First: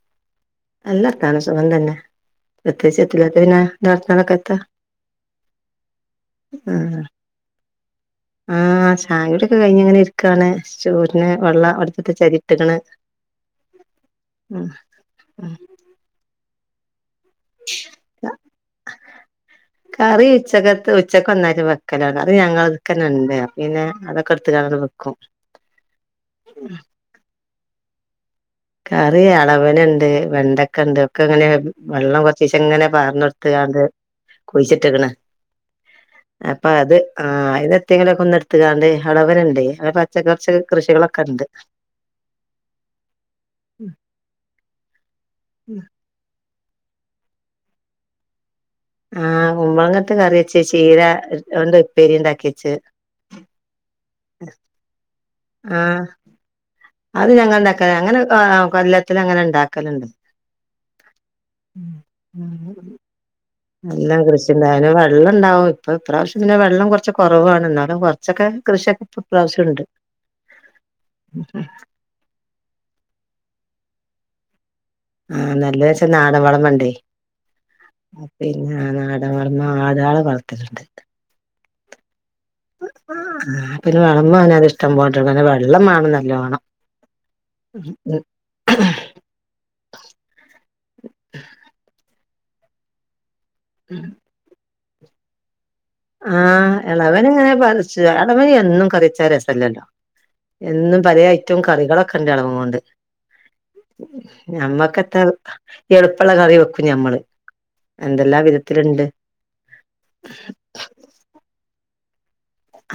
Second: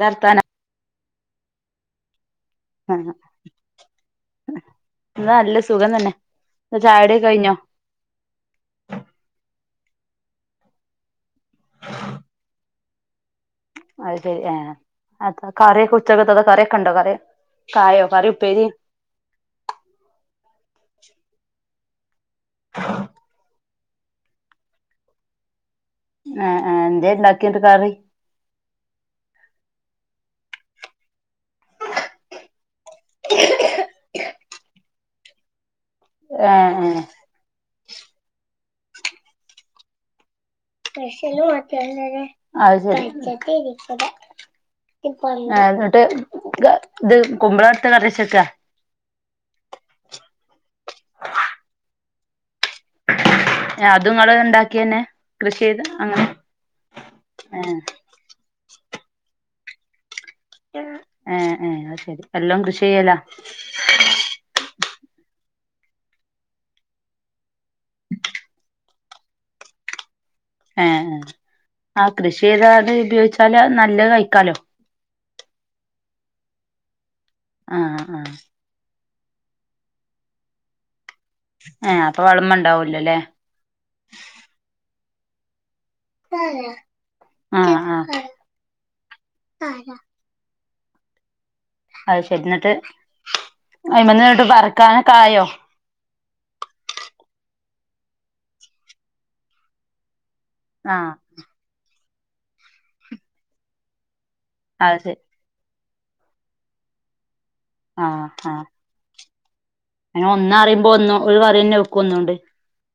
ദർത്താനാ നല്ല വർത്താനം, സുഖം തന്നെ. പ്രത്യേകിച്ച് ആഹ് എത്തില്ലാത്ത പിന്നെ എന്താ നല്ല സുഖം തന്നെ [unintelligible] ചായുടി കഴിഞ്ഞോ ആ ആ ചായകുടിയൊക്കെ കഴിഞ്ഞ് ഇങ്ങനെ ഇരു ക്കണ് [unintelligible] പിന്നെ വെള്ള അട്പ്പത്തെച്ചി അരിട്ട് ക്ണ് അത് ശരി ആഹ് അതാ കറിഒക്കെ ഉച്ചക [unintelligible] കറിക്കെണ്ടൊ കറി കായോ ക കറി ഉപ്പേരി കറി ഉച്ചക്കത്ത് ഉച്ചക്ക് ഒന്നായിട്ട് വെ [unintelligible] അത് ഞങ്ങൾക്കനന്നെയാ പിന്നെ അതൊക്കെടുത്ത് [unintelligible] വെക്കും. ആ ആ എന്തേണ്ടാ [unintelligible] കറിയാ അളവിനിണ്ട്, വെണ്ടക്ക ഇണ്ട്, ഒക്കെ ഇങ്ങനെ വെള്ളം കൊറച്ച് [unintelligible] ഇങ്ങനെ [unintelligible] കുഴിച്ചിട്ടെക്കണ് അപ്പൊ ഏഹ് അത് ഏഹ് ആ അ ന്തെങ്കിലും ന്ന് ട്ത്ത്‌ ക്കാണ്ട് അലവര ണ്ട് പച്ചക്ക [unintelligible] അതേ ശരി എന്നിട്ട് ഇത് കുമ്പള അടുത്തെ കറച്ചക്കാ ആഹ് കുമ്മളങ്ങട്ട കറ വച്ച ചീര അവന്റെ ഉപ്പേരി ഉണ്ടാക്കിച്ച അതു ഇങ്ങളെ ഉണ്ടാക്കിയന്നെ കൃഷി ചെയ്ത് ആഹ് അങ്ങനെ അത് ഞങ്ങൾ ഏഹ് ഉണ്ടാക്ക അങ്ങനെ കൊല്ലത്തി അങ്ങനെ ഇണ്ടാക്ക കലുണ്ട് ആഹ അത് ശരി എല്ലാം കൃഷി ചെയ്യലാ എല്ലാം കൃഷിണ്ടായാലും വെള്ളം ഉണ്ടാവും ഇപ്പൊ ഇപ്രാവശ്യം പിന്നെ വെള്ളം കുറച്ച കുറവാണ് എന്നാലും കുറച്ചൊക്കെ കൃഷിയൊക്കെ ഇപ്പൊ ഇപ്രാവശ്യണ്ട് ആഹ ആ കൃഷി ചെയ്തത് ഉപയോഗിച്ചാ നല്ല നല്ല കഴിക്കാലോ ആഹ നല്ല വെച്ചാ നാട വളം വണ്ടേ ആഹ് ആഹ് പിന്നെ നട വർമ്മ ആടള വളർത്തിട്ടുണ്ട് ആഹ ആ പിന്നെ വിളമ്പ അത് ഇഷ്ടം പോ [inaudible] വെള്ള വേണം നല്ലവണം ആഹ് ആഹ് അതെ ശരി എന്നിട്ട് അ മതിോട്ട് പറ കനക്കായോ ആഹ് ഇളവൻ ഇങ്ങനെ പരിച്ചു ഇളവൻ എന്നും കറിച്ചാ രസല്ലല്ലോ എന്നും ആഹ് പല ഐറ്റവും കറികളൊ കണ്ട അളവ കൊണ്ട് അത് ശരി നമ്മക്കത്തെ എളുപ്പമുള കറി വെക്കും ഞമ്മള് ആഹ് എന്തെല്ലാ ആഹ് വിധത്തിലുണ്ട് അങ്ങനെ ഒന്ന അറു ഇപ്പൊ ഒന്ന് ഒര് ക്കറിയന്നെ വെക്കന്നണ്ട്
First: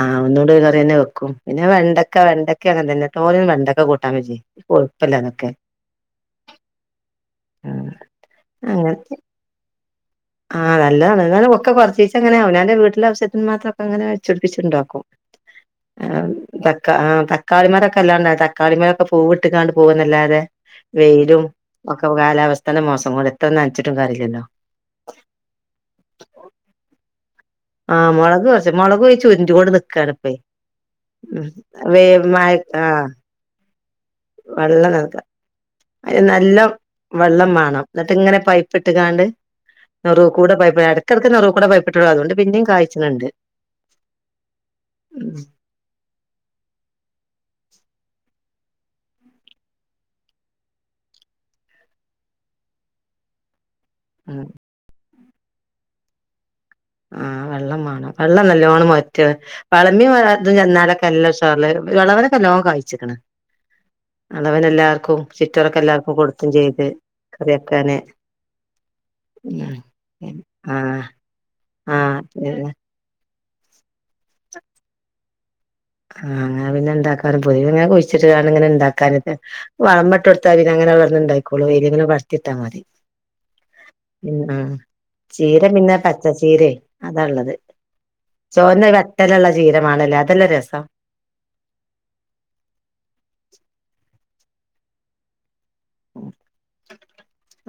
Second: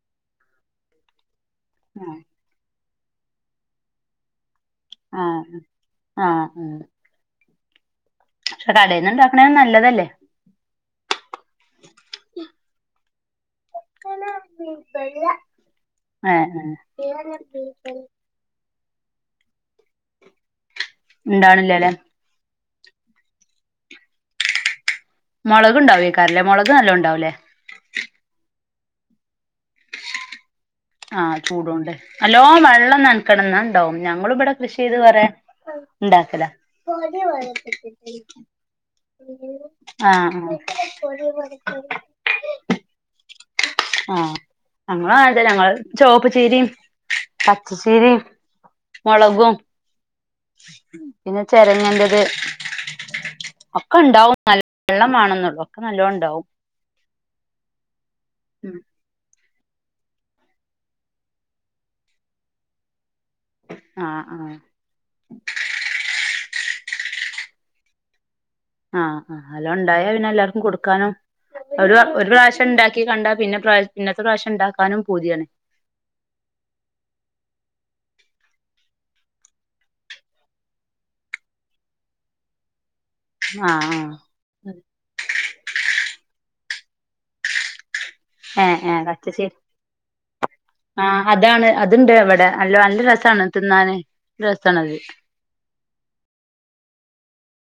ആഹ് ഒന്നൂ കറിയന്നെ വെക്കും പിന്നെ ആഹ് വെണ്ടക്ക വെണ്ടക്ക അങ്ങനെ തന്നെ തോരൻ വേണ്ടക്ക കൂട്ടാൻ വെച്ച് കൊഴുപ്പല്ല ആ അതൊക്കെ ആ ഉം [inaudible] പക്ഷെ കടെന്നുണ്ടക്കണേൽ നല്ലതല്ലേ ആഹ് നല്ലതാണ്. എന്നും ഒക്കെ കൊറച്ചിച്ചെങ്ങനെ അവനാന്റെ വീട്ടിൽ ആവ മാത്രൊക്കെങ്ങനെ വെച്ചുട്പ്പിച്ണ്ടാക്കും ആഹ് ഏഹ് ഏഹ് തക്കാ തക്കാളിമാരൊക്കെ അല്ലാനെ തക്കാളിമാര പൂവ്ട്ട്ക്കാണ്ട് പോകുന്നല്ലാതെ വെയിലും ഇണ്ടാവണില്ലല്ലേ ഒക്കെ കാലാവസ് ഇപ്പം മാസം കൊണ്ട് എത്ര നനച്ചിട്ടും കാര്യല്ലല്ലോ മൊളക് ഇണ്ടാവേക്കാരല്ലേ മൊളക് നല്ലോം ഇണ്ടാവൂലേ ആഹ് മുളക് കൊറച്ച് മുളക് ചുരണ്ട്ക്കൊണ്ട് നിക്കാണ്പ്പെ ആഹ് ചൂടോണ്ട്. നല്ലോം വെള്ളം ആഹ് നനക്കണംന്ന ട്ടും ഞങ്ങളും ഇവിടെ കൃഷി വെള്ളം ചെയ്ത് നനക്ക കൊറേ അയ്ന് ഇണ്ടാക്കല നല്ല വെള്ളം മാണം ന്നട്ട് ഇങ്ങനെ പൈപ്പിട്ട്കാണ്ട് ആ നെറൂകൂടെ പൈപ്പ് എടക്കെടക്ക് നെറൂകൂടെ പൈപ്പിട്ടൊള്ളു അതോണ്ട് പിന്നിം കായ്ച്ച്ണ് ണ്ട് ആ ആ ഞങ്ങളും അങ്ങനെ തന്നെ ഞങ്ങൾ ചോപ്പ്ച്ചീരിം പച്ചച്ചിരിം മോളകും പിന്നെ ചരങ്ങന്റത് ഒക്കെണ്ടാവും ഉം നല്ല വെള്ളമാണം [unintelligible] ഒക്കെ നല്ലോണ്ടാവും ആഹ് വെള്ളം മാണം വെള്ളം നല്ലോണം മോരറ്റ് വളമിൻ ഇത് ചെന്നാലൊക്കെ നല്ല ഉഷാർല് വേളവനൊക്കെ നല്ലോണം കായ്ച്ച്ക്ക്ണ് ആഹ് ആഹ് അത് എല്ലാവർക്കും ചിറ്റോരൊക്കെ എല്ലാവർക്കും കൊടുത്ത തും ചെയ്ത് കറിയക്കാന് ആഹ് ആ നല്ലോ ഇണ്ടായാ പിന്നെ എല്ലാർക്കും ആഹ് കൊടുക്കാനും ഒരു ഒരു ആഹ് പ്രാവശ്യം ഉണ്ടാക്കി ണ്ടാ പിന്നെ [unintelligible] പിന്നത്തെ പ്രാവശ്യം ഇണ്ടാക്കാനും പൂതിയാണ് ആഹ് അങ്ങനെപിന്നെണ്ടാക്കാൻ പുതെത്ങ്ങനെ കുഴിച്ചിട്ട് ഇങ്ങനെ ഇണ്ടാക്കാന് ലെ വളമട്ട്കൊടുത്ത പിന്നെങ്ങനെ ഇണ്ടായികോളും [unintelligible] എരിങ്ങനെ വളർത്തിയിട്ടാ മതി ആഹ് പിന്ന ആഹ് ചീര പിന്നെ ച്ച ചീരെ അതാള്ളത് ഏഹ് ചോന്ന വട്ടേലള്ള ചീരമാണല്ലേ അതല്ലേ രസ ആ അതാണ് അത്ണ്ട് വ്ടെ നല്ല നല്ല രസാണ് തിന്നാന് രസാണത്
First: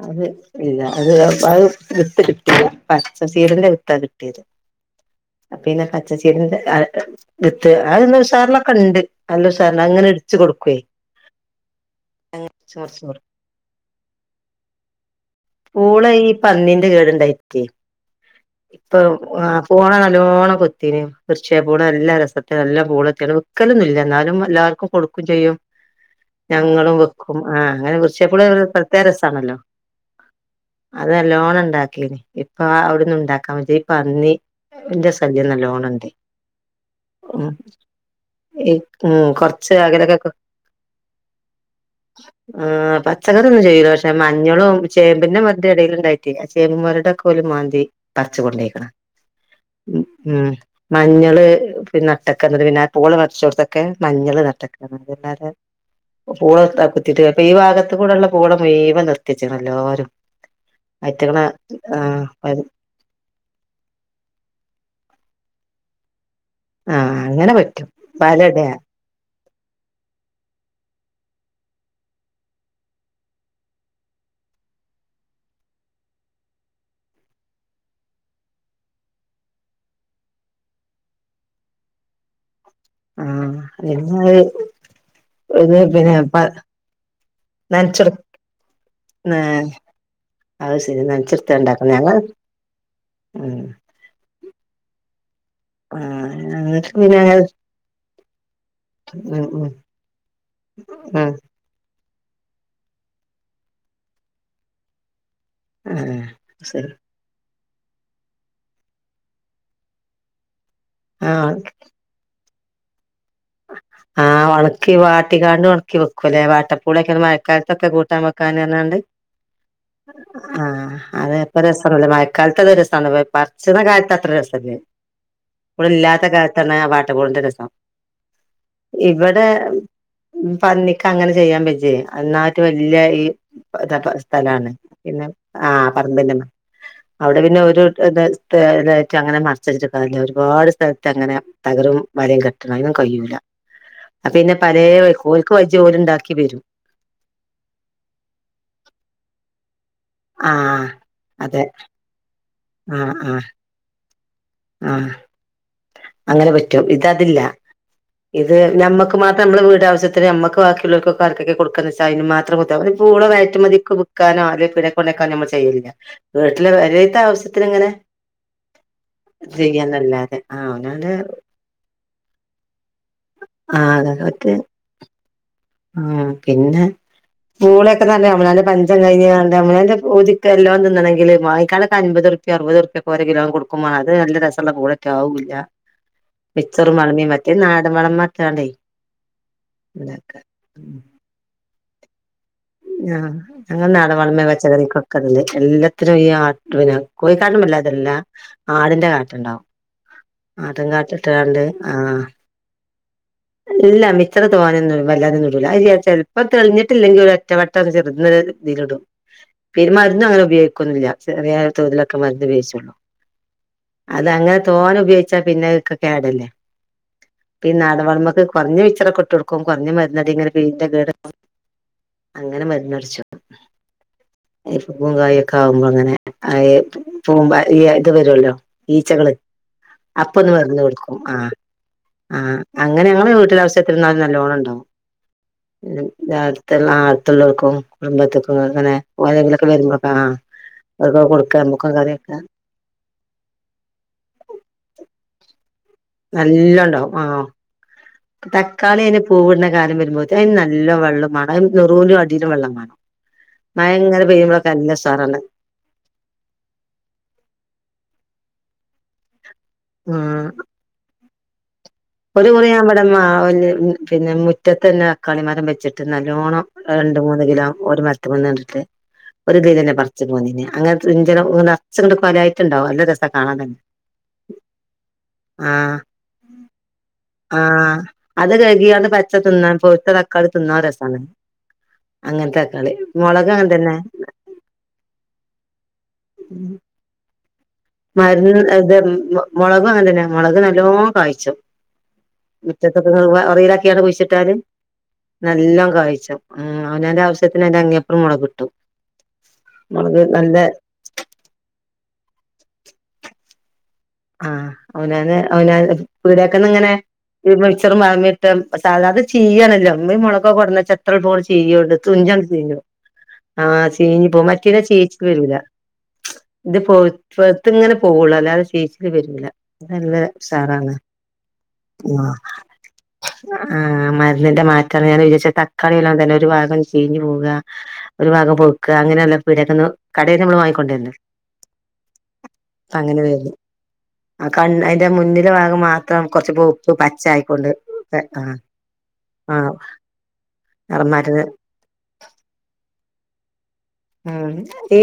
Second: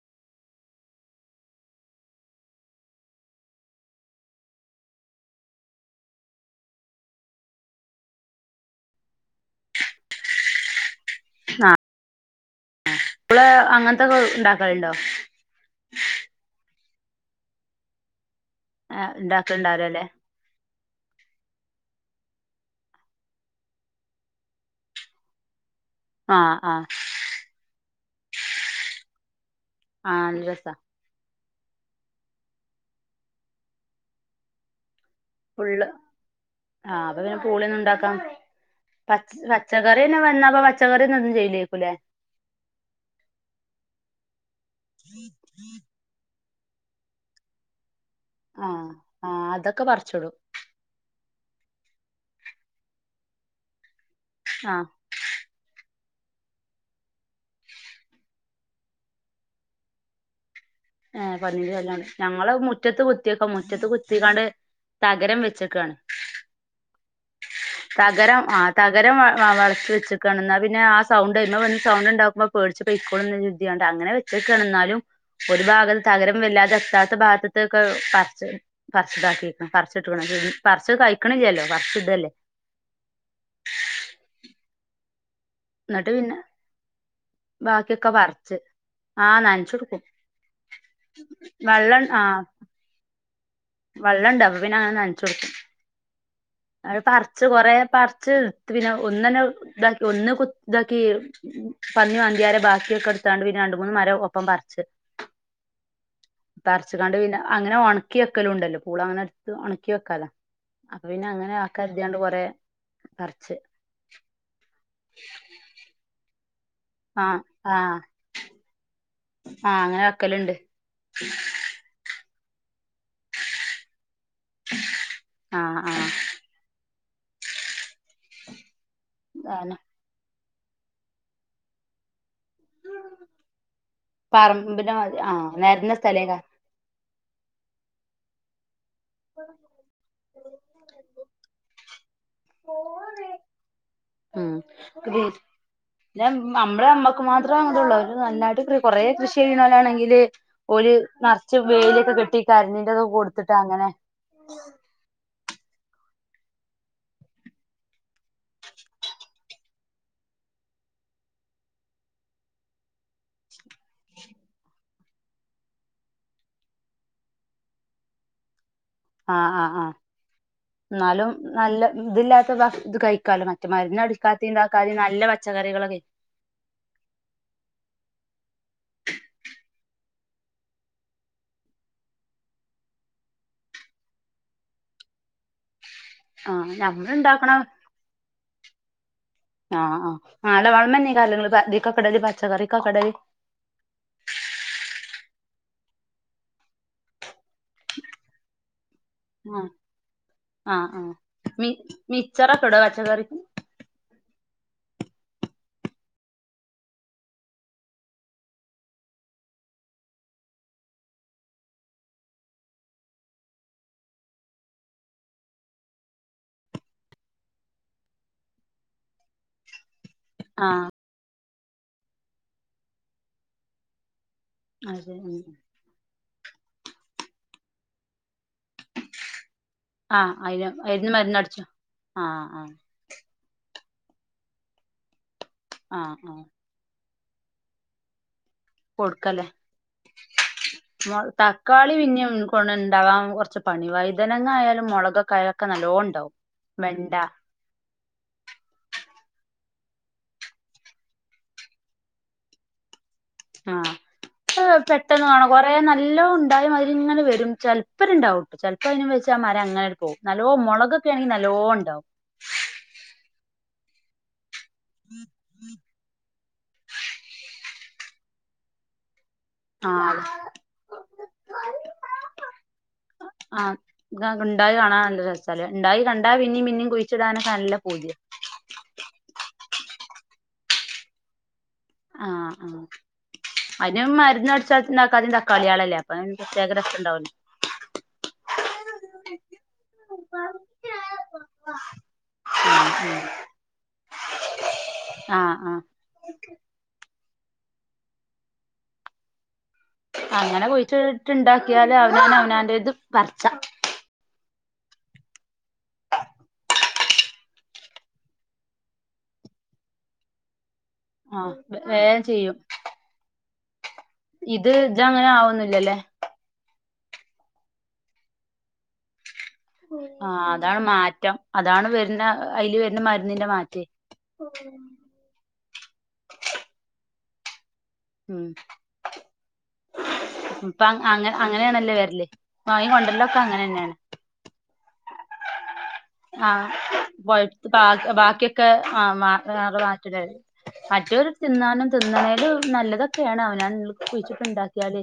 അത് ഇല്ല അത് അത് വിത്ത് കിട്ടീല്ല പച്ച ചീരന്റെ വിത്താ കിട്ടിയത്. പിന്നെ പച്ചച്ചീരൻ്റെ ആ ത് വിത്ത് അത് ഉസാറിലൊക്കെണ്ട് നല്ല ഉസാറ്ണ്ട് അങ്ങനെ ഇടിച്ചു കൊടുക്കേയ്. ആഹ് ഏ പ്പള് അങ്ങൻത്തൊക്കെണ്ടാക്കല്ണ്ടോ? ൻ്റെ കേട്ണ്ടായിറ്റെ ഇപ്പൊ ആ പോണ ഉണ്ടാക്കലുണ്ടാവൂലല്ലേ ഓണ കൊത്തിന് തീർച്ചേ പോണേ എല്ലാ രസത്തിന് എല്ലാം പൂളെത്തിനും വിക്കലൊന്നുല്ല ന്നാലും എല്ലാർക്കും കൊടുക്കും ചെയ്യും. ആഹ് ആഹ് ഞങ്ങളും വെക്കും ആ അങ്ങനെ വ് എപ്പളും ഒരു പ്രത്യേക രസാണല്ലോ. ആഹ് നല്ല രസാ ണ്ടാക്കീത് ഇപ്പൊ അവിടൊന്നുണ്ടാക്കാൻ വെജ്ജ ഈ പന്നി റിൻ്റസ് ശല്യം ഫുള്ള് നല്ലോണണ്ട് ആഹ് അപ്പൊ പിന്നെ ഉം പൂളിയൊന്നും ഉണ്ടാക്കാം എയ് ഉം പച്ച കൊറച്ച് പച്ചക്കറി അകലൊക്കെ തന്നെ വന്നാപ്പ പച്ചക്കറി ഒന്നും ചെയ്യില്ലേക്കുല്ലേ ആ പച്ചക്കറിന്നും ചെയ്യൂല പഷേ തെ മഞ്ഞളും ചേമ്പിൻ്റെ മദ്ദ് ഏടേല്ണ്ടാക്കിയ ചേമ്പും മൊരടൊക്കോല് മാന്തി പറിച്ചുകൊണ്ടേയ്ക്ക്ണ്. ആഹ് ആഹ് അതൊക്കെ പറിച്ചിടും ഉം മഞ്ഞള് പിന്നെ നട്ടൊക്കത് പിന്നെ പൂള പറ്ച്ചോട്ത്തൊക്കെ മഞ്ഞൾ ആഹ് നട്ട്ക്കാണ് അതെല്ലാരും പ പൂള നട്ട കുത്തിട്ട് അപ്പൊ ഈ ഭാഗത്ത് കൂടെള്ള പൂള മുയ് വൻ നിർത്തിച്ച് ണെല്ലാരും ഏഹ് പന്നിന്റെ ശല്യാണ് ഞങ്ങള് മുറ്റത്ത് കുത്തിയക്കൊ മുറ്റത്ത് കു ത്തിങ്ങാണ്ട് തകരം വെച്ചക്കയാണ് ആഹ് അങ്ങനെ പറ്റും വല ഇട ആ വളർച്ച വെച്ചക്ണാ പിന്നെ ആ സൗണ്ട് ഇണ വന്ന് സൗണ്ട്ണ്ടാക്കുമ്പോ പേടിച്ച പെയ്ക്കോളും ന്ന് കര്തിങ്ങാണ്ട് അങ്ങനെ വെച്ചേക്കാണ് ഇന്നാലും ഒരു ഭാഗൽ തകരം വല്ലാതെ എത്താത്ത ഭാഗത്തൊക്കെ പറിച്ച് പറി ച്ച് ഇതാക്കിക്ണം പറച്ച്ട്ക് ണം പറിച്ച് കഴിക്കണില്ലല്ലോ പറച്ച് ഇടെല്ലേ ആഹ് വിര്ന്നോയി ഇന്നിട്ട് പിന്നെ ബാക്കിയൊക്കെ നനച്ചൊടു വർച്ച് ആഹ് നനച്ചോകൊടുക്കും അത് ശരി നനച്ചൊടുത്ത ഉണ്ടാക്കും വെള്ളം ഞങ്ങൾ ആഹ് ഉം വെള്ളുണ്ട് അപ്പ പിന്നെ അങ്ങനെ ന ച്ചോട്ക്കും ആ അത് പറിച്ച് കൊറെ പറിച്ച് പിന്നെ ഒന്നന്നെ ഉം ഉം ഇതാക്കി ഒന്ന് കു ഇതാക്കി ആഹ് പന്നി മാന്തിയാരെ ബാക്കിയൊക്കെ ഇടുത്തണ്ട് പിന്നെ രണ്ട് മൂന്ന് മരം ഒപ്പം പറിച്ച് ആഹ് ശരി പറിച്ച്കാണ്ട് പിന്നെ അങ്ങനെ ഒണക്കി വെക്കലും ഉണ്ടല്ലോ പൂള അങ്ങനെടുത്ത് ഒണക്കി വെക്കാലോ അപ്പൊ പിന്നെ അങ്ങെ ആക്കാദ്യാണ്ട് കൊറെ ങാ ഒണക്കി വാട്ടികാണ്ട് ഒണക്കി വെക്കൂല്ലേ വാ കൂടെക്കുടെ ആഹ് മഴക്കാലത്തൊക്കെ ആഹ് കൂട്ടാൻ വെക്കാന്ന് പറഞ്ഞാണ്ട് ആഹ് അങ്ങനെ വെക്കലുണ്ട് [unintelligible] മഴക്കാലത്ത് അത് രസാണ് പർച്ച്ണ കാലത്ത് അ അത്രസല്ല്യ ആഹ് ഇവിടെ ആഹ് ഇല്ലാത്ത കാലത്താണ് അവൻ [unintelligible] ഇവിടെ അതന്നെ പന്നിക്ക് അങ്ങനെ ചെയ്യാൻ പറ്റേ എന്നാ ഏറ്റോം വല്യ ഈ സ്ഥലാണ് പറമ്പിന്റെ മാതിരി പിന്നെ ആഹ് ങാ നെരന്ന പറമ്പിൻറെണ്ണ സ്ഥലേക്കാരം അവിടെ പിന്നെ ഒരു ഇത് [unintelligible] ക്ക് അങ്ങനെ മറിച്ചെടുക്കാൻ വയ്യ ഒരുപാട് സ്ഥലത്ത് അങ്ങനെ തകരും വലയും കെട്ടണം കയൂല ഉം പിന്ന ഇണ്ടാക്കി വരും അമ്മള അമ്മക്ക് മാത്രേത്ള്ളൂ നന്നായിട്ട് കൊറേ കൃഷി നാ ആണെങ്കിൽ ല് ആഹ് ഒരു നെറച്ച് അതെ വെയിലൊക്കെ കിട്ടി കരഞ്ഞിന്റെത് ആഹ് ആഹ് കൊടുത്തിട്ടാ അങ്ങനെ [inaudible] ആഹ് അങ്ങനെ പറ്റും ഇതതില്ല ഇത് നമ്മക്ക് മാത്ര നമ്മള വീടാവശ്യത്തിന് അമ്മക്ക് ബാക്കിയുള്ളോർക്കൊക്കെ ആർക്കൊക്കെ കൊടുക്കാന്നിച്ചാ അയ്ന് മാത്രം കൊടുതാ മതി [unintelligible] ക്ക് ബുക്കാനോ അല്ലേ ക്കാ നമ്മൾ ചെയ്ല്ല വീട്ടിലെ വരത്തെ ആവശ്യത്തിന് ഇങ്ങനെ ആ് ആഹ് ആഹ് ചെയ്യാന്നല്ലാതെ ആഹ് അവനാന്റെ എന്നാലും നല്ല ഇതില്ലാത്ത ഇത് കഴിക്കാലൊ മറ്റെ ആഹ് മരുന്ന് അടിക്കാത്തി താക്കാത്തിം നല്ല പച്ചക്കറികളൊ ആ പിന്നെ പൂളൊക്കെ തന്നെ അവനാന്റെ പഞ്ചം കഴിഞ്ഞ്കാണ്ട്--കഴിഞ്ഞ്കാണ്ട് അങ്ങനെന്റെ പൂതിക്കല്ലാം തിന്നണെങ്കില് വായ്ക്കൊരമ്പപത്റുപ്യ അറുപത്റുപ്യ പോരെങ്കിലത് കൊടുക്കുംവേണം അത് നല്ല രസളള കൂടൊക്ക ആകൂല്ല്യ ആഹ് മിചറ് ഞമ്മള് മറിഞ് മറ്റേത് നാടം വളം മാത്രല്ലേ ആ ആ അ [unintelligible] അതിക്കൊക്കടല് പച്ചക്കറി ങാ അങ്ങന്നാട വളമ വച്ചതെനിക്കൊക്കെണ്ട് എല്ലാത്തിനും ഈ ആട്ട്ന കോയി കാരമല്ലാതെല്ലാം ആടി [unintelligible] ആഹ് ആട്ടും ആഹ് കാട്ട ഇട്ടാണ്ട് ആ ച്ചക്കറിക്കും ഇല്ല മിച്ചറ് തോനെ ഒന്നും വല്ലാതെന്നും ഇടൂല്ല [unintelligible] ചെലപ്പോ തെളിഞ്ഞിട്ടില്ലെങ്കിൽ ഒരു ഒറ്റവട്ടം ചെറുന്നനെ ഇതിലിടും പിന്നെ മരുന്നു അങ്ങനെ ഉപയോഗിക്കൊന്നില്ല ചെറിയ തോതിലൊക്കെ മരുന്ന് ഉപയോഗിച്ചുള്ളൂ അതങ്ങനെ തോനെ ഉപയോഗിച്ചാ പിന്നൊക്കെ കേടര്ല്ലേ പിന്നെ [unintelligible] ത് കൊറ്ഞ്ഞെ മിച്ചറൊക്കെ ഇട്ടൊട്ക്കും കൊറ്ഞ്ഞ മ- ന്നതെങ്ങനെ ആഹ് [unintelligible] അങ്ങനെ മരുന്നേട്ച്ചോ [unintelligible] അത് പൂവ് ശരി ഉം കായൊക്കെ ആവുമ്പോ അങ്ങനെ അയ് [unintelligible] ഈ ഇത് വരോല്ലോ ഈച്ചകള് ആഹ് അപ്പൊന്ന് അയിന് [unintelligible] അയിന് കൊടുക്കും ആ മരുന്നടിച്ചു ആ ആഹ് ആഹ് അ ഞങ്ങളെ വീട്ടില [unintelligible] നല്ലോണം ഇണ്ടാവും [unintelligible] ആഹ് ആഹ് രാവില്ത്തള്ള ആൾ തുള്ളോർക്കും കുടുംബത്തക്ക് കൊട്ക്കല്ലേ മൊ അവർക്കൊക്കെ കൊടുക്ക നമ്മുക്കും തക്കാളി പിന്നിം കറിവെക്ക ന്ക്കോണേ ഇണ്ടാവാൻ കൊറച്ച് പണി വൈതനങ്ങ ആയാലും മുളകൊക്കായ ക്ക നല്ലോം ഉണ്ടാവും നല്ലോണ്ടാവും വെണ്ട ആഹ് തക്കാളി അയിന് പൂവ്ടുന്ന കാലം വരുമ്പോത്തിന് അയിന് നല്ല വള്ളം വാണം നേറൂലും അടിയിലും വള്ളമാണം ആ പെട്ടെന്ന് ഉഷാറാണ് കാണാ കൊറേ നല്ലോം ഉണ്ടായ മാതിരിങ്ങെനെവരും ചെല്പ്പര്ണ്ടാവും ചെല് പ്പയിന് വെച്ചാ മ [unintelligible] പോവും ആഹ് നല്ലോം മുളൊകൊക്കേ ആണെങ്കിൽ ന ല്ലോ ഇണ്ടാവും ഒരു മുറിഞ്ഞാവടെ മാവേല് ഉം പിന്നെ മു മുറ്റത്തന്നെ തക്കാളി മരം വെച്ചിട്ട് നല്ലോണം രണ്ട്, മൂന്ന് കിലോം ഒര് മര്ത്ത്മ്മന്നാണ്ട്ട്ക്കേ ഒര്ത്തീലെന്നേ ആഹ് പറിച്ചു പോന്നീനി അങ്ങനത്തെ [unintelligible] കൊലായിട്ടുണ്ടാവു നല്ല രസ കാണാൻ തന്നെ ആഹ് ഉണ്ടായി കാണാൻ നല്ല രസാല്ലേ ആ ഉണ്ടായി കണ്ടാ പിന്നിം പിന്നിം കുഴിച്ചിടാനൊക്കെ ആ നല്ല പൂതിയാ അത് കഴുകിയാണ്ട് പച്ച തിന്നാൻ പൗത്ത താ ക്കള് തിന്നാ രസാണ് ആ അങ്ങനത്തെ ആ തക്കാളി മൊളക് അങ്ങനെ തന്നെ അയിന് ഞാൻ മര്ന്ന് അടിച്ച [unintelligible] തക്കാളിയളല്ലേ [inaudible] മര്ന്ന് [unintelligible] ത് മൊ മൊളകും അങ്ങന് ത്തന്നെ മൊളക് നല്ലോം കായിച്ചും. ഉം മുറ്റതൊക്കെ ഉം [unintelligible] ഒറയിലാക്കിയാണ്ട് കുഴിച്ചിട്ടാല് ആഹ് ആഹ് നല്ലോ കായ്ച്ചും ഉം അവനാന്റെ ആവശ്യ എത്തിനാ അയിന്റെ അങ്ങേപ്പുറവും ഇവ്ടെ കിട്ടും മൊളക് നല്ല അങ്ങനെ കുഴിച്ചിട്ട് ഇണ്ടാക്കിയാലേ ആ അവനവനാന്റെത് പറ്ച്ച ആഹ് അവനന്ന് അവന [unintelligible] അത്ര പോലെ ആഹ് ചെയ്യണ്ട് വേം തുഞ്ചൻ ചെയ്യും [unintelligible] ആഹ് തീഞ്ഞി പോ ഇത് മറ്റേത ചേച്ചിക്ക് ഇതങ്ങനെ വരൂല ആവൊന്നുല്ലല്ലേ ഇത് പോ [unintelligible] ഇങ്ങനെ പോകുള്ളൂ അല്ലാതെ ചി [unintelligible] നല്ല ആഹ് അതാണ് സാറാണ് മാറ്റം അതാണ് വരുന്ന അയില് വരുന്ന മരുന്നിന്റെ ആ മാറ്റേ മരുന്നിന്റെ മാറ്റമാണ് ഞാൻ വിചരിച്ച തക്കാളില്ലാം തന്നെ ഒരു ഭാഗം ചീഞ്ഞു പോക ഒരു ഉം ഭാഗം പൊക്ക അങ്ങനെല്ല പീടിയെന്നു കടയിൽ നമ്മള് ഇപ്പ വാങ്ങിക്കൊണ്ട വന്ന് അങ്ങ അങ്ങനെയാണല്ലേ വരല് വാങ്ങി അപ്പ അങ്ങനെ കൊണ്ടരലൊക്കെ വരുന്നു ആ കണ് അന്റെ ആ കൊഴ ആയിക്കൊണ്ട് ബാ ആഹ് ബാക്കിയൊക്കെ ആ ആഹ് [unintelligible] നിറം മറ്റോരു മാറ്റുന്ന തിന്നാനും തിന്നണേല് നല്ലതൊ ഒക്കെയണ ഞൻ ഉം ഈ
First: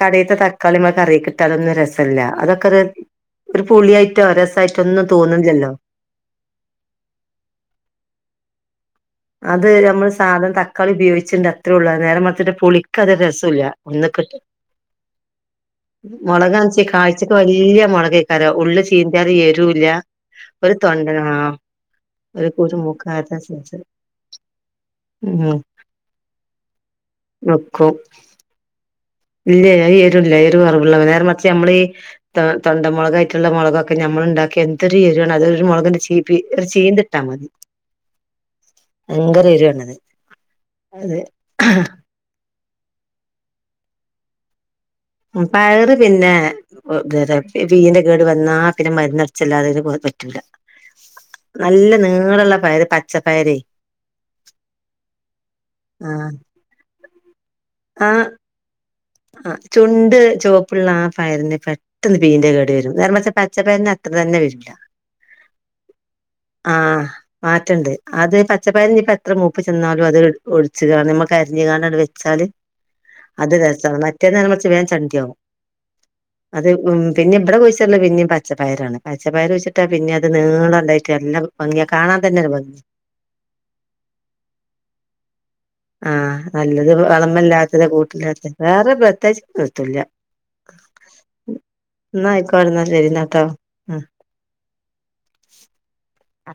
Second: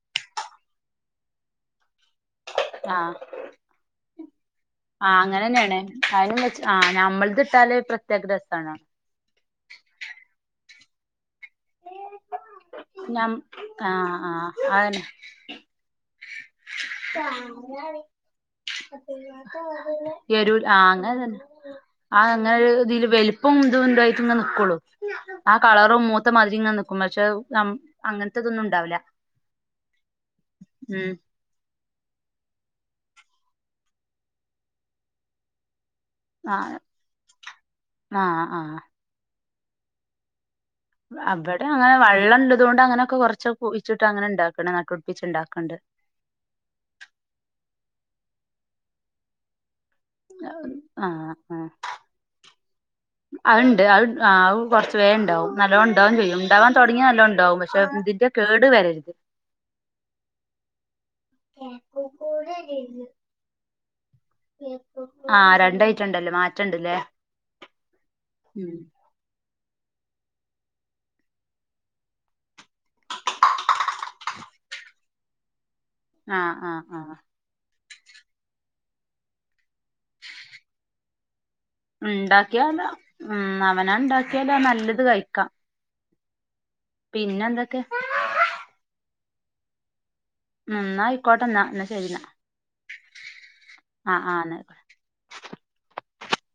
കടയിത്ത ത കളിമക്ക കറിയി കിട്ടാതൊന്നും രസമില്ലല്ല ആഹ രസായിട്ടോ ഒന്നും ആ അങ്ങനെ തോന്നില്ലല്ലോ തന്നെയാണ് അതിനന് വെ ആ നമ്മൾ അതിലിട്ടല് പ്രത്യേക രസമാണ് അത് നമ്മള് സാധനം തക്കാളി ഉപയോഗിച്ചിണ്ട അത്രള്ള നേരെ മറച്ചട്ട് പുളിക്കത് ഞം രസല്ല ഒന്ന ആഹ് കിട്ട ആഹ് അതന്നെ മുളകാന്ന് വച്ച കാഴ്ചക്ക് വല്ിയ മുളക കര ഉള്ളള് ചീന്തിത് എരുവല്ല എരു ഒരു ആഹ് അങ്ങനെ തൊണ്ടന ആ തന്നെ ഒരു കരു മൂക്കാത്ത നിക്കുള്ളു ആ കളറു മൊത്ത നക്കോ അങ്ങനത്തെതൊന്നും ഉണ്ടാവില്ല ഇല്ല അഅ് എരുല്ല എരു കുറവുള്ള ഉം നേര മർച്ച് നമ്മളീഈ താ തൊണ്ടമുളകായിട്ടുള്ള മുളകൊക്കെ നമ്മൾ ഉണ്ടാക്കി എന്തൊരു എരിവണ് അതൊരു മുളക് തീ പി ആ ചീന്തിട്ടാ മതി ആഹ് ആഹ് [unintelligible] ത് അവിടെ അങ്ങനെ വള്ളം ഉള്ളതുകൊണ്ട് അങ്ങനെയൊക്കെ കൊറച്ച കുഴിച്ചിട്ട് അങ്ങനെ [unintelligible] ഉം ഉണ്ടാക്കണ്ട് പയറ് പിന്നെ [unintelligible] ബീന്റെ കേട് വന്നാ പിന്നെ മാറുന്നടിച്ചല്ലാതെ കു ആഹ് ആ നീളള്ള പയറ് പച്ചപ്പയറേ അതുണ്ട് അത് ആ കുറച്ച് വേഗ ഉണ്ടാവും നല്ല ഉണ്ടാവും ചെയ്യും ഉണ്ടാവാൻ തുടങ്ങി നല്ല ഉണ്ടാവും പക്ഷെ ഇതിന്റെ കേട് വരരുത് ആ ചുണ്ട് ചുവപ്പുള്ള ആ പയറിന്റെ പെട്ടെന്ന് പീന്റെ കേട് വരും നേരെ മറിച്ചു പച്ചപ്പ പിന്നെ അത്ര തന്നെ വരുല്ല ആഹ് രണ്ടായിട്ടുണ്ടല്ലോ ആ മാറ്റണ്ടല്ലേ മാറ്റണ്ട് അത് ഉം പച്ചപ്പയർ ഇനി എത്ര മൂ ഇപ്പൊ ചെന്നാലും അത് ഒഴിച്ച്ക്കാണ്ട് നമ്മകരിഞ്ഞ്കാണ്ട് വെച്ചാല് അത് [unintelligible] മറ്റേന്ന് മറിച്ച് വേഗം ചണ്ടി ആകും ആഹ് അത് ആഹ് ആഹ് പിന്നെ ഇവിടെ വോയിസ് പുള്ള പിന്നെയും പച്ചപ്പയറാണ് പച്ചപ്പയർ വെച്ചിട്ടാൽ പിന്നെ അത് നീളം ഉണ്ടായിട്ട് എല്ലാം ഉണ്ടാക്കിയാലോ ഉ അവന ഉണ്ടാക്കിയാലോ നല്ലത് കഴിക്കാം ആഹ നല്ലത് പിന്നെ എന്തൊക്കെ വളമല്ലാത്തത് കൂട്ടില്ലാത്തത് വേറെ പ്രത്യേകിച്ച് എത്തുല്യ ഉ എന്നാ ഇക്കോട്ടെ എന്നാ എന്നാ ശരിന്നാ ആയിക്കോട്ടെ എന്നാ ശരി എന്നാട്ടോ ആഹ ആ എന്നക്കോട്ടെ ആ